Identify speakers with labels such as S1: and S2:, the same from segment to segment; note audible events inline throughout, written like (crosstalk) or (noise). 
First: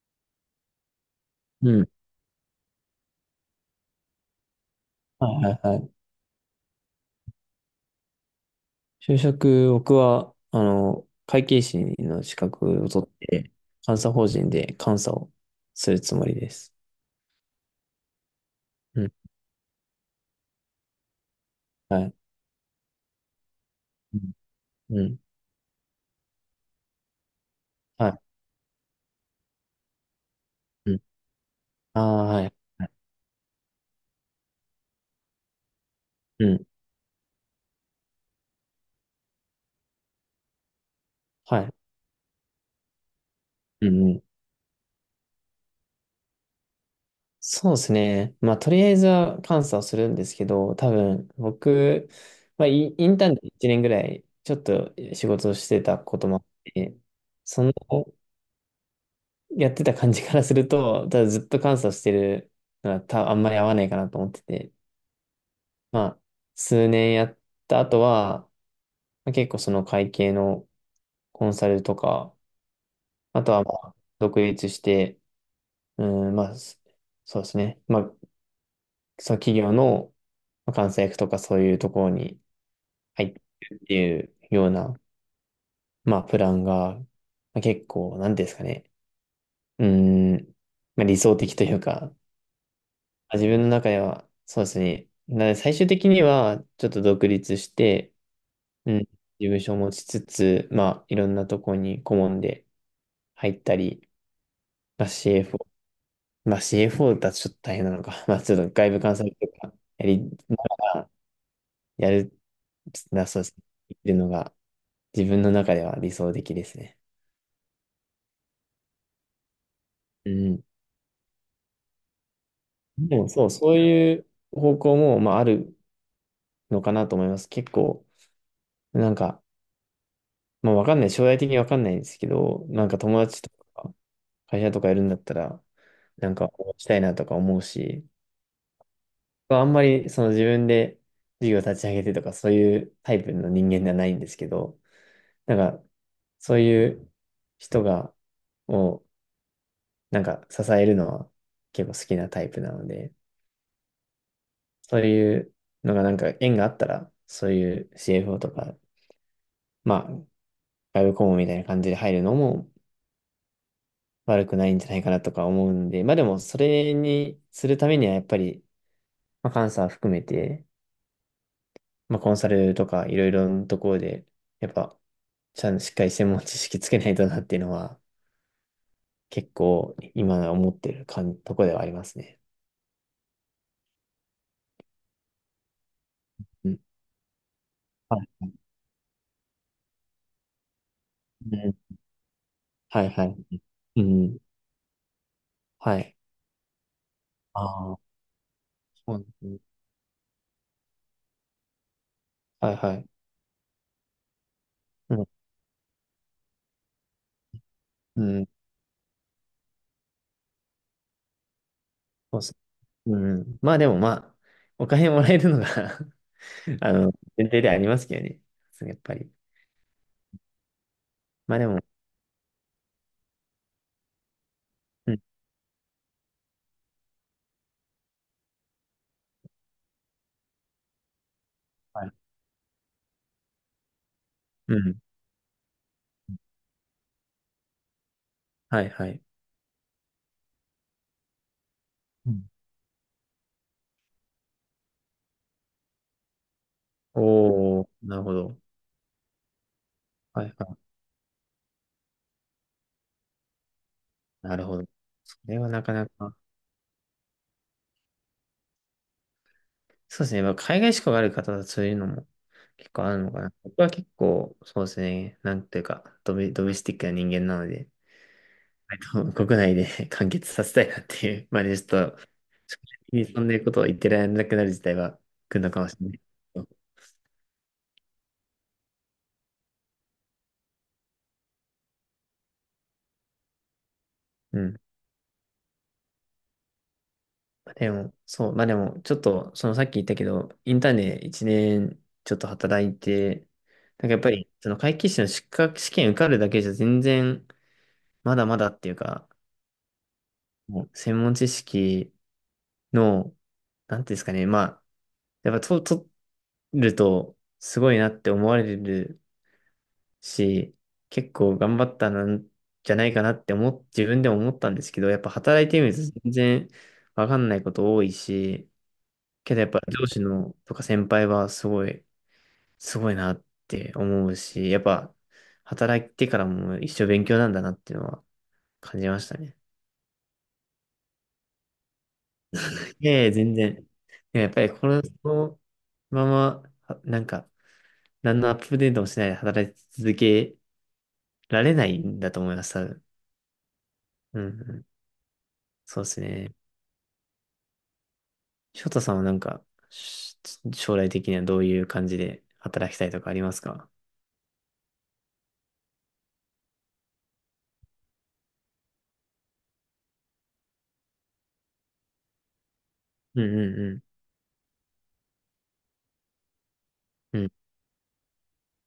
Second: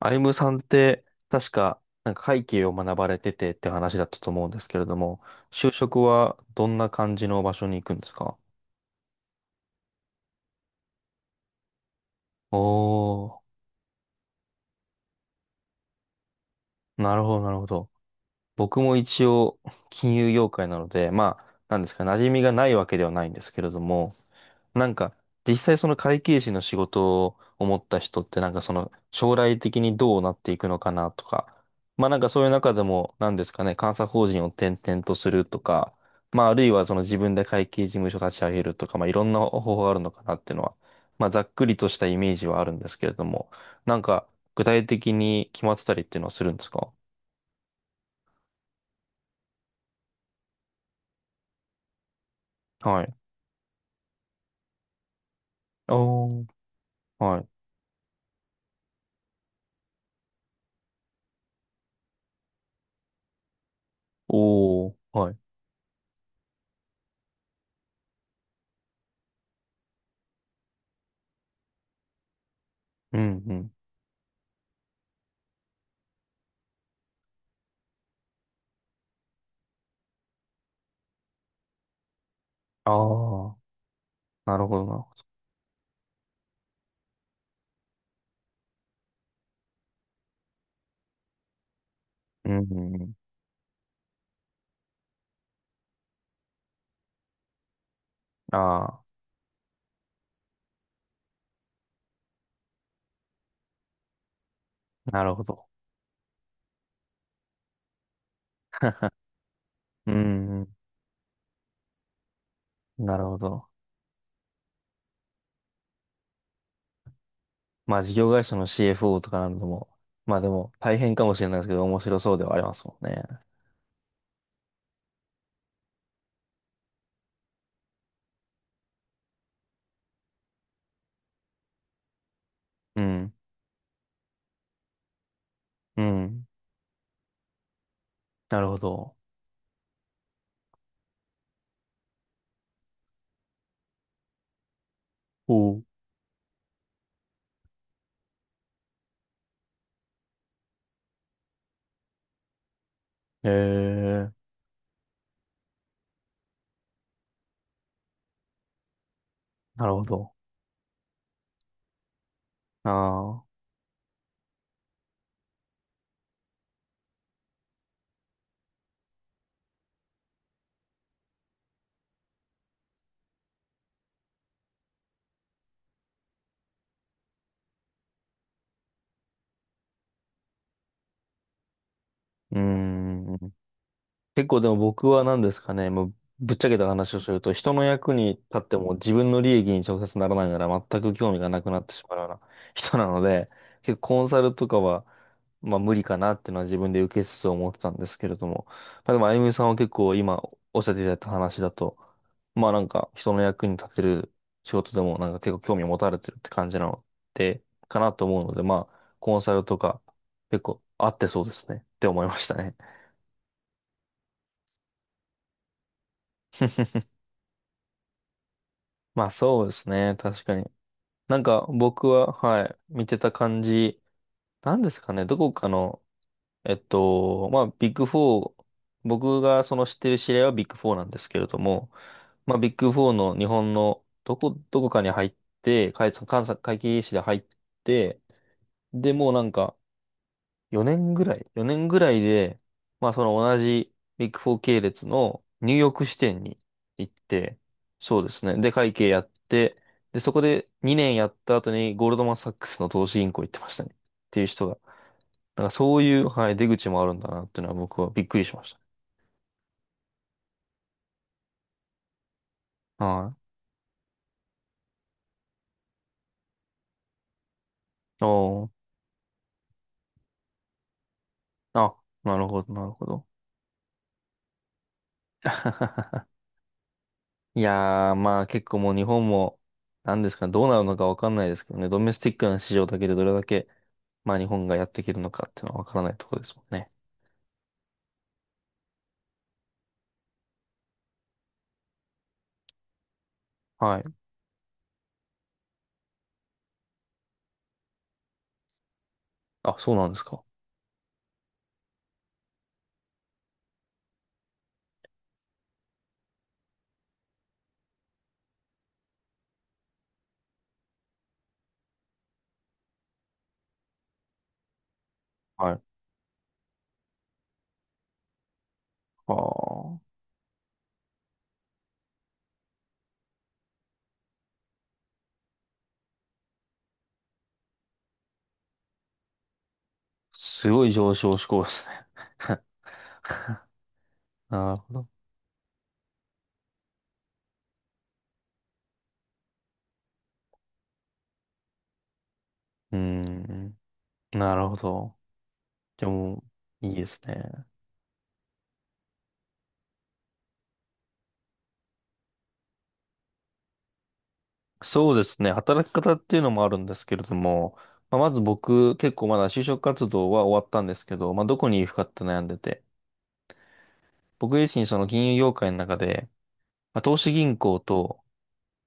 S1: アイムさんって、確
S2: う
S1: か、
S2: ん。
S1: 会計を学ばれててって話だったと思うんですけれども、
S2: はいはい
S1: 就
S2: はい。
S1: 職はどんな感じの場所に行くんですか？
S2: 就職、僕は、会計士の資格を取っ
S1: お
S2: て、監査法人で監査をするつもりです。
S1: ー、なるほど、なるほど。僕も
S2: うん。
S1: 一応金融業界なので、まあ、なんです
S2: は
S1: か、
S2: い。
S1: 馴染みがないわけではないんですけれども、
S2: うん。
S1: なん
S2: う
S1: か、
S2: ん。
S1: 実際その会計士の仕事を思った
S2: はい。
S1: 人って、その将来的にどうなっていくのか
S2: うん。
S1: なとか、
S2: あ
S1: まあ
S2: あ、
S1: そ
S2: は
S1: ういう
S2: い。
S1: 中でも、なんですかね、監査法人を転々とするとか、ま
S2: う
S1: あある
S2: ん。
S1: いはその自分で会計事務所立ち上げるとか、まあいろんな方法があるのかなっていうのは、まあざっ
S2: は
S1: く
S2: い。
S1: りとしたイメージはあるんですけれども、
S2: う
S1: なん
S2: ん、うん。
S1: か具体的に決まってたりっていうのはするんですか？
S2: そうですね。まあ、とりあえずは監査をするんですけど、多分、僕、まあ、イ
S1: は
S2: イ
S1: い。
S2: ンターンで1年ぐらい、ちょっと仕事をしてたこともあ
S1: お
S2: っ
S1: ー、
S2: て、
S1: はい。
S2: そのやってた感じからすると、(laughs) ただずっと監査してるのはあんまり合わないかなと思ってて、
S1: おー、はい。
S2: まあ、数年やった後は、まあ、結構その会計のコンサルとか、
S1: う
S2: あ
S1: ん、
S2: と
S1: う
S2: はま
S1: ん。
S2: あ独立して、うん、まあ、そうですね。まあ、その企業のまあ監査役とかそういうところに
S1: あ
S2: 入って
S1: あ、
S2: るっていう
S1: なる
S2: よう
S1: ほど、な
S2: な、
S1: るほど。
S2: まあ、プランが、まあ、結構、なんていうんですかね。うん、まあ、理想的というか、
S1: うん、うんうん。
S2: 自分の中では、そうですね。なので最終的には、ちょっと独立して、うん、
S1: あ
S2: 事務所を持ちつつ、まあ、いろんなとこに顧問で入ったり、まあ、
S1: あ、なるほど。
S2: CFO、まあ、CFO だとちょっと大変なのか、(laughs) まあ、ちょっと外部監査とか、や
S1: う
S2: りな
S1: ん、う
S2: がら、やる、
S1: ん。なるほ
S2: そうですね。
S1: ど。
S2: っていうのが、自分の中では理想的ですね。
S1: まあ、事業会社の CFO とかなんでも、
S2: う
S1: まあで
S2: ん。
S1: も、大変かもしれないですけど、面白そうではありますもん
S2: で
S1: ね。
S2: も、そう、そういう方向も、まあ、あるのかなと思います。結構、なんか、まあわかんない。将来的にわかんないんですけど、なんか
S1: う
S2: 友
S1: ん、
S2: 達とか会社とかやるんだったら、
S1: う
S2: なんか
S1: ん。
S2: 応援したいなとか思うし、
S1: なるほど。
S2: まあんまりその自分で事業立ち上げてとかそういうタイプの人間ではないんですけど、な
S1: お
S2: んか
S1: う。
S2: そういう人をなんか支えるのは結構好きなタイプなので、
S1: へえ、
S2: そういうのがなんか縁があったら、そういう CFO とか、
S1: なるほ
S2: まあ、
S1: ど。
S2: 外部顧問みたいな感じで入るのも
S1: ああ、
S2: 悪くないんじゃないかなとか思うんで、まあでもそれにするためにはやっぱり、まあ、監査含めて、まあコンサルとかいろいろなところで、やっぱちゃんとしっかり専門知識つけないとなっていうのは結構今思ってるかんとこではありますね。
S1: うん。結構でも僕は何ですかね、もうぶっち
S2: う
S1: ゃけ
S2: ん。
S1: た話をすると、人の役
S2: は
S1: に立
S2: い。
S1: っても自分の利益に直接ならないなら全く興味が
S2: う
S1: なく
S2: ん。
S1: なってしまうような人
S2: は
S1: な
S2: い
S1: の
S2: はい。
S1: で、結
S2: う
S1: 構コン
S2: ん。
S1: サルとかは、まあ無
S2: は
S1: 理
S2: い。
S1: かなっていうのは自分で受けつつ
S2: あ
S1: 思ってたん
S2: あ、
S1: ですけれども、まあ
S2: そ
S1: で
S2: うで
S1: もあゆ
S2: す
S1: み
S2: ね。
S1: さんは結構今おっしゃっていただいた話だと、まあ
S2: はいはい。
S1: 人の役に立てる仕事で
S2: う
S1: も
S2: ん。
S1: 結構興味を持たれてるって感じなので、かな
S2: う
S1: と思う
S2: ん。
S1: ので、まあコンサルとか結構合ってそうですねって思いま
S2: そう
S1: した
S2: そ
S1: ね。
S2: う。うん。まあでもまあ、お金もらえるのが (laughs) あの、前提ではありますけどね。そうやっぱ
S1: まあ
S2: り。
S1: そうですね。確かに。
S2: まあでも、うん。
S1: 僕は、はい、見てた感じ、なんですかね。どこかの、まあビッグフォー、僕がその知ってる知り合いはビッグフォーなんですけれども、
S2: はい。
S1: まあビッグフォーの日本の
S2: う
S1: どこ
S2: ん。
S1: かに入って、監査会計士で入って、
S2: はいは
S1: で、
S2: い。
S1: もう4年ぐらい ?4 年ぐらい
S2: うん。
S1: で、まあその同じビッグフォー系列のニューヨーク支店に行って、
S2: おー、な
S1: そう
S2: る
S1: で
S2: ほ
S1: す
S2: ど。
S1: ね。で、会計やって、で、そこ
S2: はいは
S1: で
S2: い。
S1: 2年やった後にゴールドマンサックスの投資銀行行ってましたね。っていう
S2: なる
S1: 人
S2: ほ
S1: が。
S2: ど。それはなか
S1: そう
S2: な
S1: いう、
S2: か。
S1: はい、出口もあるんだなっていうのは僕はびっくりしまし
S2: そうですね。まあ海外志向がある方はそういうのも結
S1: た。
S2: 構あるの
S1: は
S2: かな。僕は結構、そうですね。なんていうか、ドメスティックな人間なので、
S1: い。おー。
S2: (laughs) 割と国内で (laughs) 完結させたいなっていう、まあね、ちょっ
S1: あ、
S2: と、
S1: なるほど、
S2: 正
S1: なるほ
S2: 直
S1: ど。
S2: にそんなことを言ってられなくなる自体は来るのかもしれない。
S1: (laughs) いやー、まあ結構もう日本も、なんですかね、どうなるのかわかんないですけどね、ドメスティックな市場だけでどれだけ、まあ日
S2: う
S1: 本が
S2: ん。
S1: やっていけるのかっていうのはわからないところですもんね。
S2: でも、そう、まあでも、ちょっと、そのさっき言ったけど、インターンで1年ちょっと働いて、
S1: はい。
S2: なんかやっぱり、その会計士の資格試験受かるだけじゃ全然、まだまだっていうか、
S1: あ、そうなんですか。
S2: もう専門知識の、なんていうんですかね、まあ、やっぱと、取ると、すごいなって思われるし、結構頑張ったなんじゃないかなって自分でも思ったんですけど、やっぱ働い
S1: は
S2: て
S1: い。
S2: みると全然わかんないこと多いし、
S1: あ
S2: けどやっぱ
S1: あ、
S2: 上司のとか先輩はすごいなって思うし、やっぱ働いてからも一生勉強なんだなっていうのは感じましたね。
S1: すごい上昇志向ですね。(laughs)
S2: いやいや、全然。いややっぱり
S1: なる
S2: こ
S1: ほ
S2: の、
S1: ど。
S2: そのまま、はなんか、何のアップデートもしないで働き続けられないんだと思います、多
S1: うー
S2: 分。
S1: ん。
S2: うんう
S1: なるほ
S2: ん、
S1: ど。
S2: そう
S1: で
S2: です
S1: も、
S2: ね。
S1: いいですね。
S2: 翔太さんはなんか、し将来的にはどういう感じで働きたいとかありますか？
S1: そうですね。働き方っていうのもあるんですけれども、まあ、まず僕、結構まだ就職活動は終わったんですけど、まあどこに行くかって悩んでて、
S2: うんうん
S1: 僕自身その金融業界の中で、まあ、投資
S2: うん。うん。
S1: 銀行と、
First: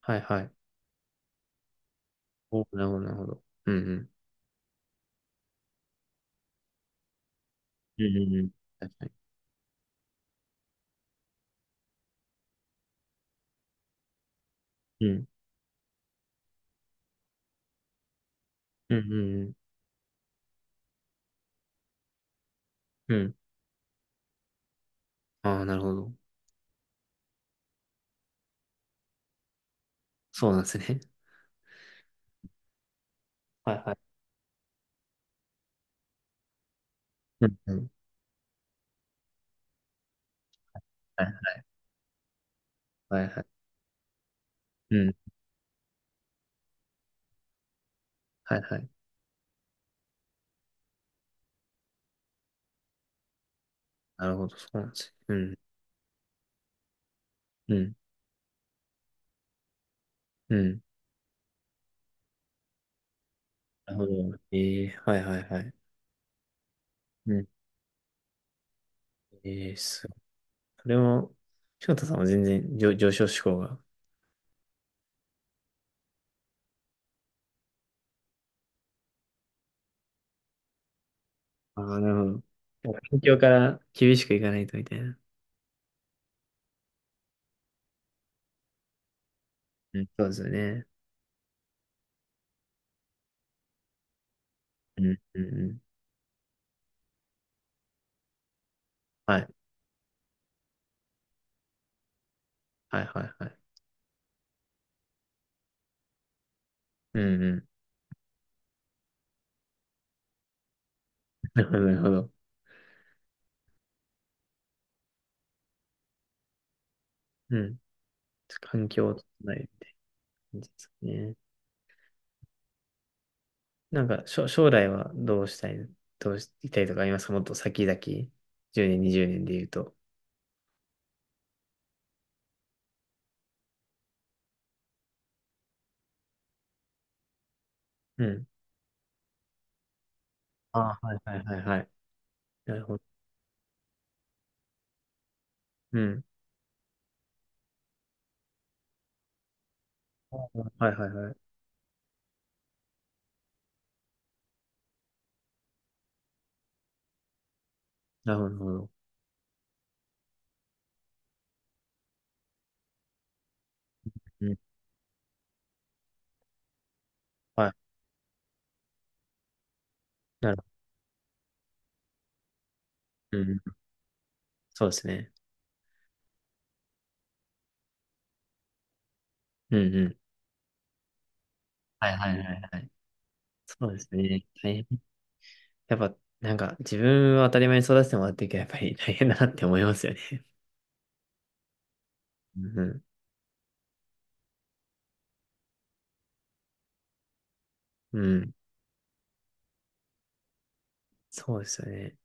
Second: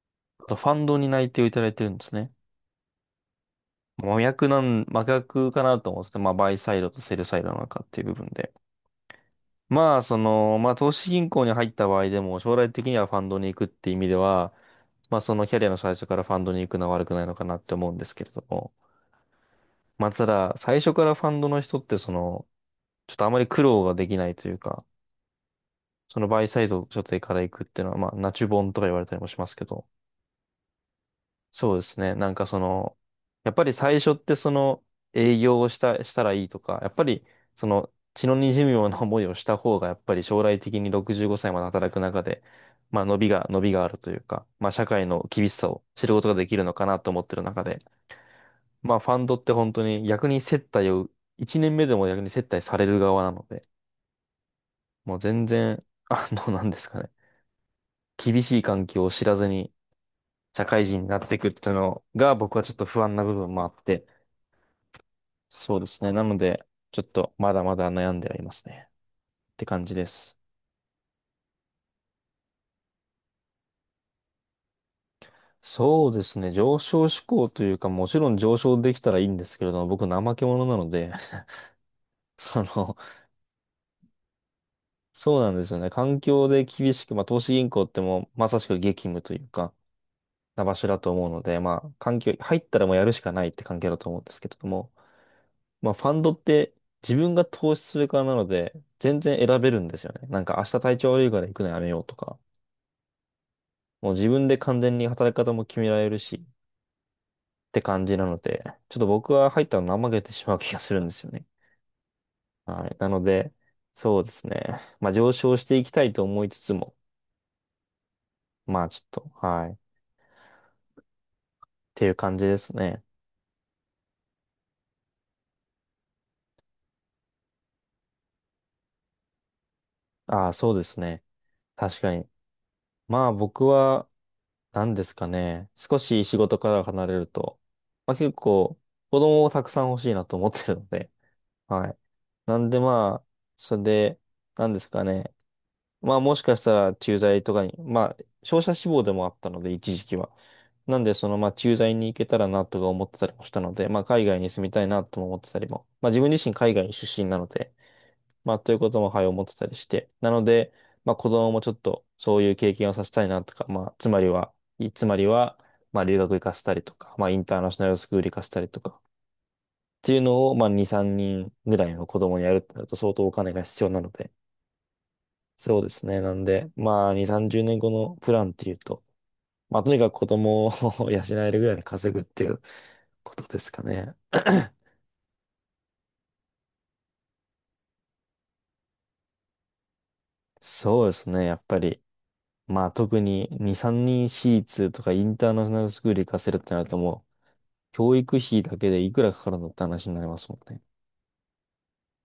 S2: はいは
S1: あ
S2: い。
S1: とファンドに内定をいただいてるんですね。
S2: お、なるほど、なるほど。うんうん。
S1: 真逆かなと思うんですけど、まあ、バイサイドとセルサイドの中って
S2: う
S1: いう部
S2: んう
S1: 分
S2: んうん。
S1: で。
S2: 確かに。
S1: まあ、その、まあ、投資銀行に入った場合でも、将来的にはファンドに行くって意味では、
S2: う
S1: まあ、
S2: ん。
S1: そのキャリアの最初からファンドに行くのは悪くないのかなって思うんですけれども。
S2: うんうん
S1: まあ、ただ、最初からファンドの人って、その、ち
S2: う
S1: ょっ
S2: ん。う
S1: とあ
S2: ん。
S1: まり苦労ができないというか、
S2: ああ、なるほど。
S1: そのバイサイド所定から行くっていうのは、まあ、ナチュボンとか言われたりもしますけど、
S2: そうなんですね。
S1: そうですね。その、やっぱり
S2: はいは
S1: 最
S2: い。
S1: 初ってその営業をした、したらいいとか、やっぱり
S2: うん
S1: そ
S2: うん。
S1: の血の滲むような思いをした方が、やっぱり将来的に
S2: は
S1: 65
S2: いは
S1: 歳まで働く中で、
S2: いはいは
S1: 伸
S2: い。
S1: びがあるというか、まあ社
S2: う
S1: 会
S2: ん。
S1: の厳しさを知ることができるのかなと思ってる中で、
S2: はいはい。
S1: まあファンドって本当に逆に接待を、1年目でも逆に接待される側なので、
S2: なるほど。そうなんです
S1: もう
S2: ね。う
S1: 全
S2: ん。
S1: 然、(laughs) あの、なんですかね、
S2: うん。
S1: 厳しい環境を知らずに
S2: う
S1: 社
S2: ん。
S1: 会人になっていくっていうのが僕はちょっと不安な部分もあっ
S2: なる
S1: て、
S2: ほど。ええ、はいはいはい。
S1: そうですね。なので、ちょっ
S2: う
S1: と
S2: ん。
S1: まだまだ悩んではいますね。って
S2: ええ、
S1: 感じで
S2: すごい。
S1: す。
S2: それも、翔太さんは全然、上昇志向が。
S1: そうですね。上昇志向というか、もちろん上昇できたらいいんですけれども、僕怠け者なので、
S2: ああ、なるほど。
S1: (laughs) そ
S2: もう
S1: の、
S2: 環境から厳しくいかないとみたいな。
S1: そうなんですよね。環境で厳しく、まあ投資銀行ってもうまさしく激務というか、
S2: うん。そうですよ
S1: な場
S2: ね。
S1: 所だと思うので、まあ環境、入ったらもうやるしかないって環境だと思うんですけれども、
S2: うん。うんうん。
S1: まあファンドって自分が投資する側なので、全
S2: は
S1: 然
S2: い。
S1: 選べるんですよね。明日体調悪いから行くのやめようとか。
S2: はいはいはい。
S1: もう自分で完全に働き方も決められるしっ
S2: うんうん。
S1: て感じなので、ちょっと僕は入ったの怠けてしまう気がするんですよね。
S2: (laughs) なるほど。なるほど。
S1: はい。なので、そうですね。まあ上昇していきたいと思いつつも、
S2: うん。
S1: まあ
S2: 環
S1: ちょっ
S2: 境を整
S1: と、
S2: え
S1: は
S2: る
S1: い。っ
S2: ですね。
S1: ていう感じですね。
S2: なんか、将来はどうしたいとかありますか？もっと先々、10年、20年で言うと。
S1: ああ、そうですね。確かに。まあ僕は、何ですかね。少し仕事から離れると、まあ
S2: う
S1: 結
S2: ん。
S1: 構、子供をたくさん欲しいなと思ってるの
S2: ああ、
S1: で、
S2: はいはいはいは
S1: は
S2: い。
S1: い。なん
S2: な
S1: で
S2: るほど。
S1: まあ、それで、何ですかね。
S2: う
S1: まあ
S2: ん。
S1: もしかしたら駐在とかに、まあ商社志望でもあったので一時期は。
S2: はい
S1: なん
S2: はい
S1: でそ
S2: は
S1: の
S2: い。
S1: まあ駐在に行けたらなとか思ってたりもしたので、まあ海外に住みたいなとも思ってたりも、まあ自分自身海外出身なので、
S2: なるほど。
S1: まあと
S2: なるほ
S1: いうこ
S2: ど。
S1: ともはい思ってたりして、なので、まあ子供もちょっとそういう経験をさせたいなとか、まあつまり
S2: う
S1: は、
S2: ん。
S1: いつまりは、まあ留学行かせたりとか、まあインター
S2: は
S1: ナ
S2: い。
S1: ショナルスクール行かせたりとか、っていうの
S2: な
S1: を
S2: る
S1: まあ
S2: ほ
S1: 2、3人ぐらいの子供にやるってなると相当お
S2: ど。う
S1: 金
S2: ん。
S1: が必要なので、
S2: そうですね。
S1: そうですね。なんで、まあ、2、30年後のプランっていうと、
S2: う
S1: まあ、と
S2: ん
S1: に
S2: う
S1: かく
S2: ん。
S1: 子供を (laughs) 養えるぐらいに
S2: は
S1: 稼
S2: い
S1: ぐっ
S2: はい
S1: て
S2: は
S1: いう
S2: いはい。
S1: (laughs) ことですか
S2: そうです
S1: ね。
S2: ね。大
S1: (clears throat)
S2: 変。やっぱ、なんか、自分は当たり前に育ててもらってるけど、やっぱり大変だなって思いますよね。
S1: そうですね。やっぱり、
S2: うん
S1: まあ、
S2: う
S1: 特に2、3人私立とかインターナショナルスクール行かせるってなるともう、教
S2: ん。う
S1: 育
S2: ん。
S1: 費だけでいくらかかるのって話になりますもんね。
S2: そうですよね。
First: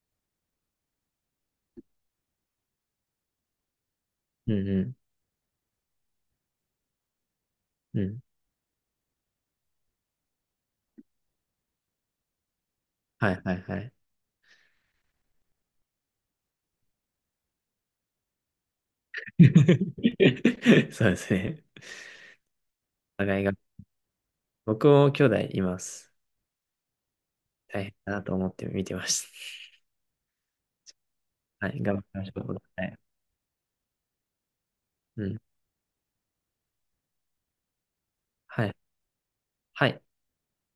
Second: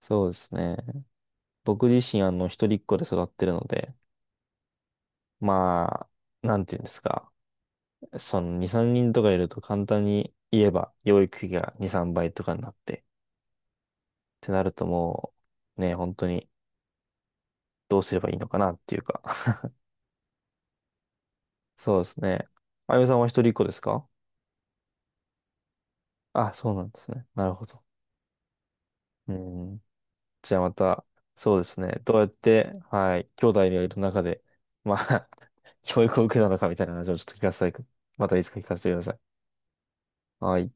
S1: そうですね。僕自身、あの、一人っ子で育ってるので、
S2: うんう
S1: まあ、なんていうんですか。
S2: ん。うん。
S1: その2、3人とかいると簡単に言えば、養育費が2、3倍とかになって、
S2: はいはいはい。
S1: ってなるともう、ね、本当にどうすればいいのかなっていうか。(laughs)
S2: (laughs) そうですね。
S1: そうですね。あゆみさん
S2: お
S1: は一
S2: 互い
S1: 人っ
S2: が。
S1: 子ですか？
S2: 僕も兄弟います。
S1: あ、そうなんですね。なるほど。
S2: 大変だなと思って見てまし
S1: うん。じゃあまた、そうで
S2: た。(laughs) は
S1: す
S2: い、
S1: ね。
S2: 頑張り
S1: どうや
S2: ま
S1: っ
S2: しょう。
S1: て、
S2: はい。
S1: はい、兄弟がいる中で、ま
S2: う
S1: あ
S2: ん。
S1: (laughs) 教育を受けたのかみたいな話をちょっと聞かせて、またいつか聞
S2: は
S1: か
S2: い。
S1: せてください。
S2: はい。
S1: はい。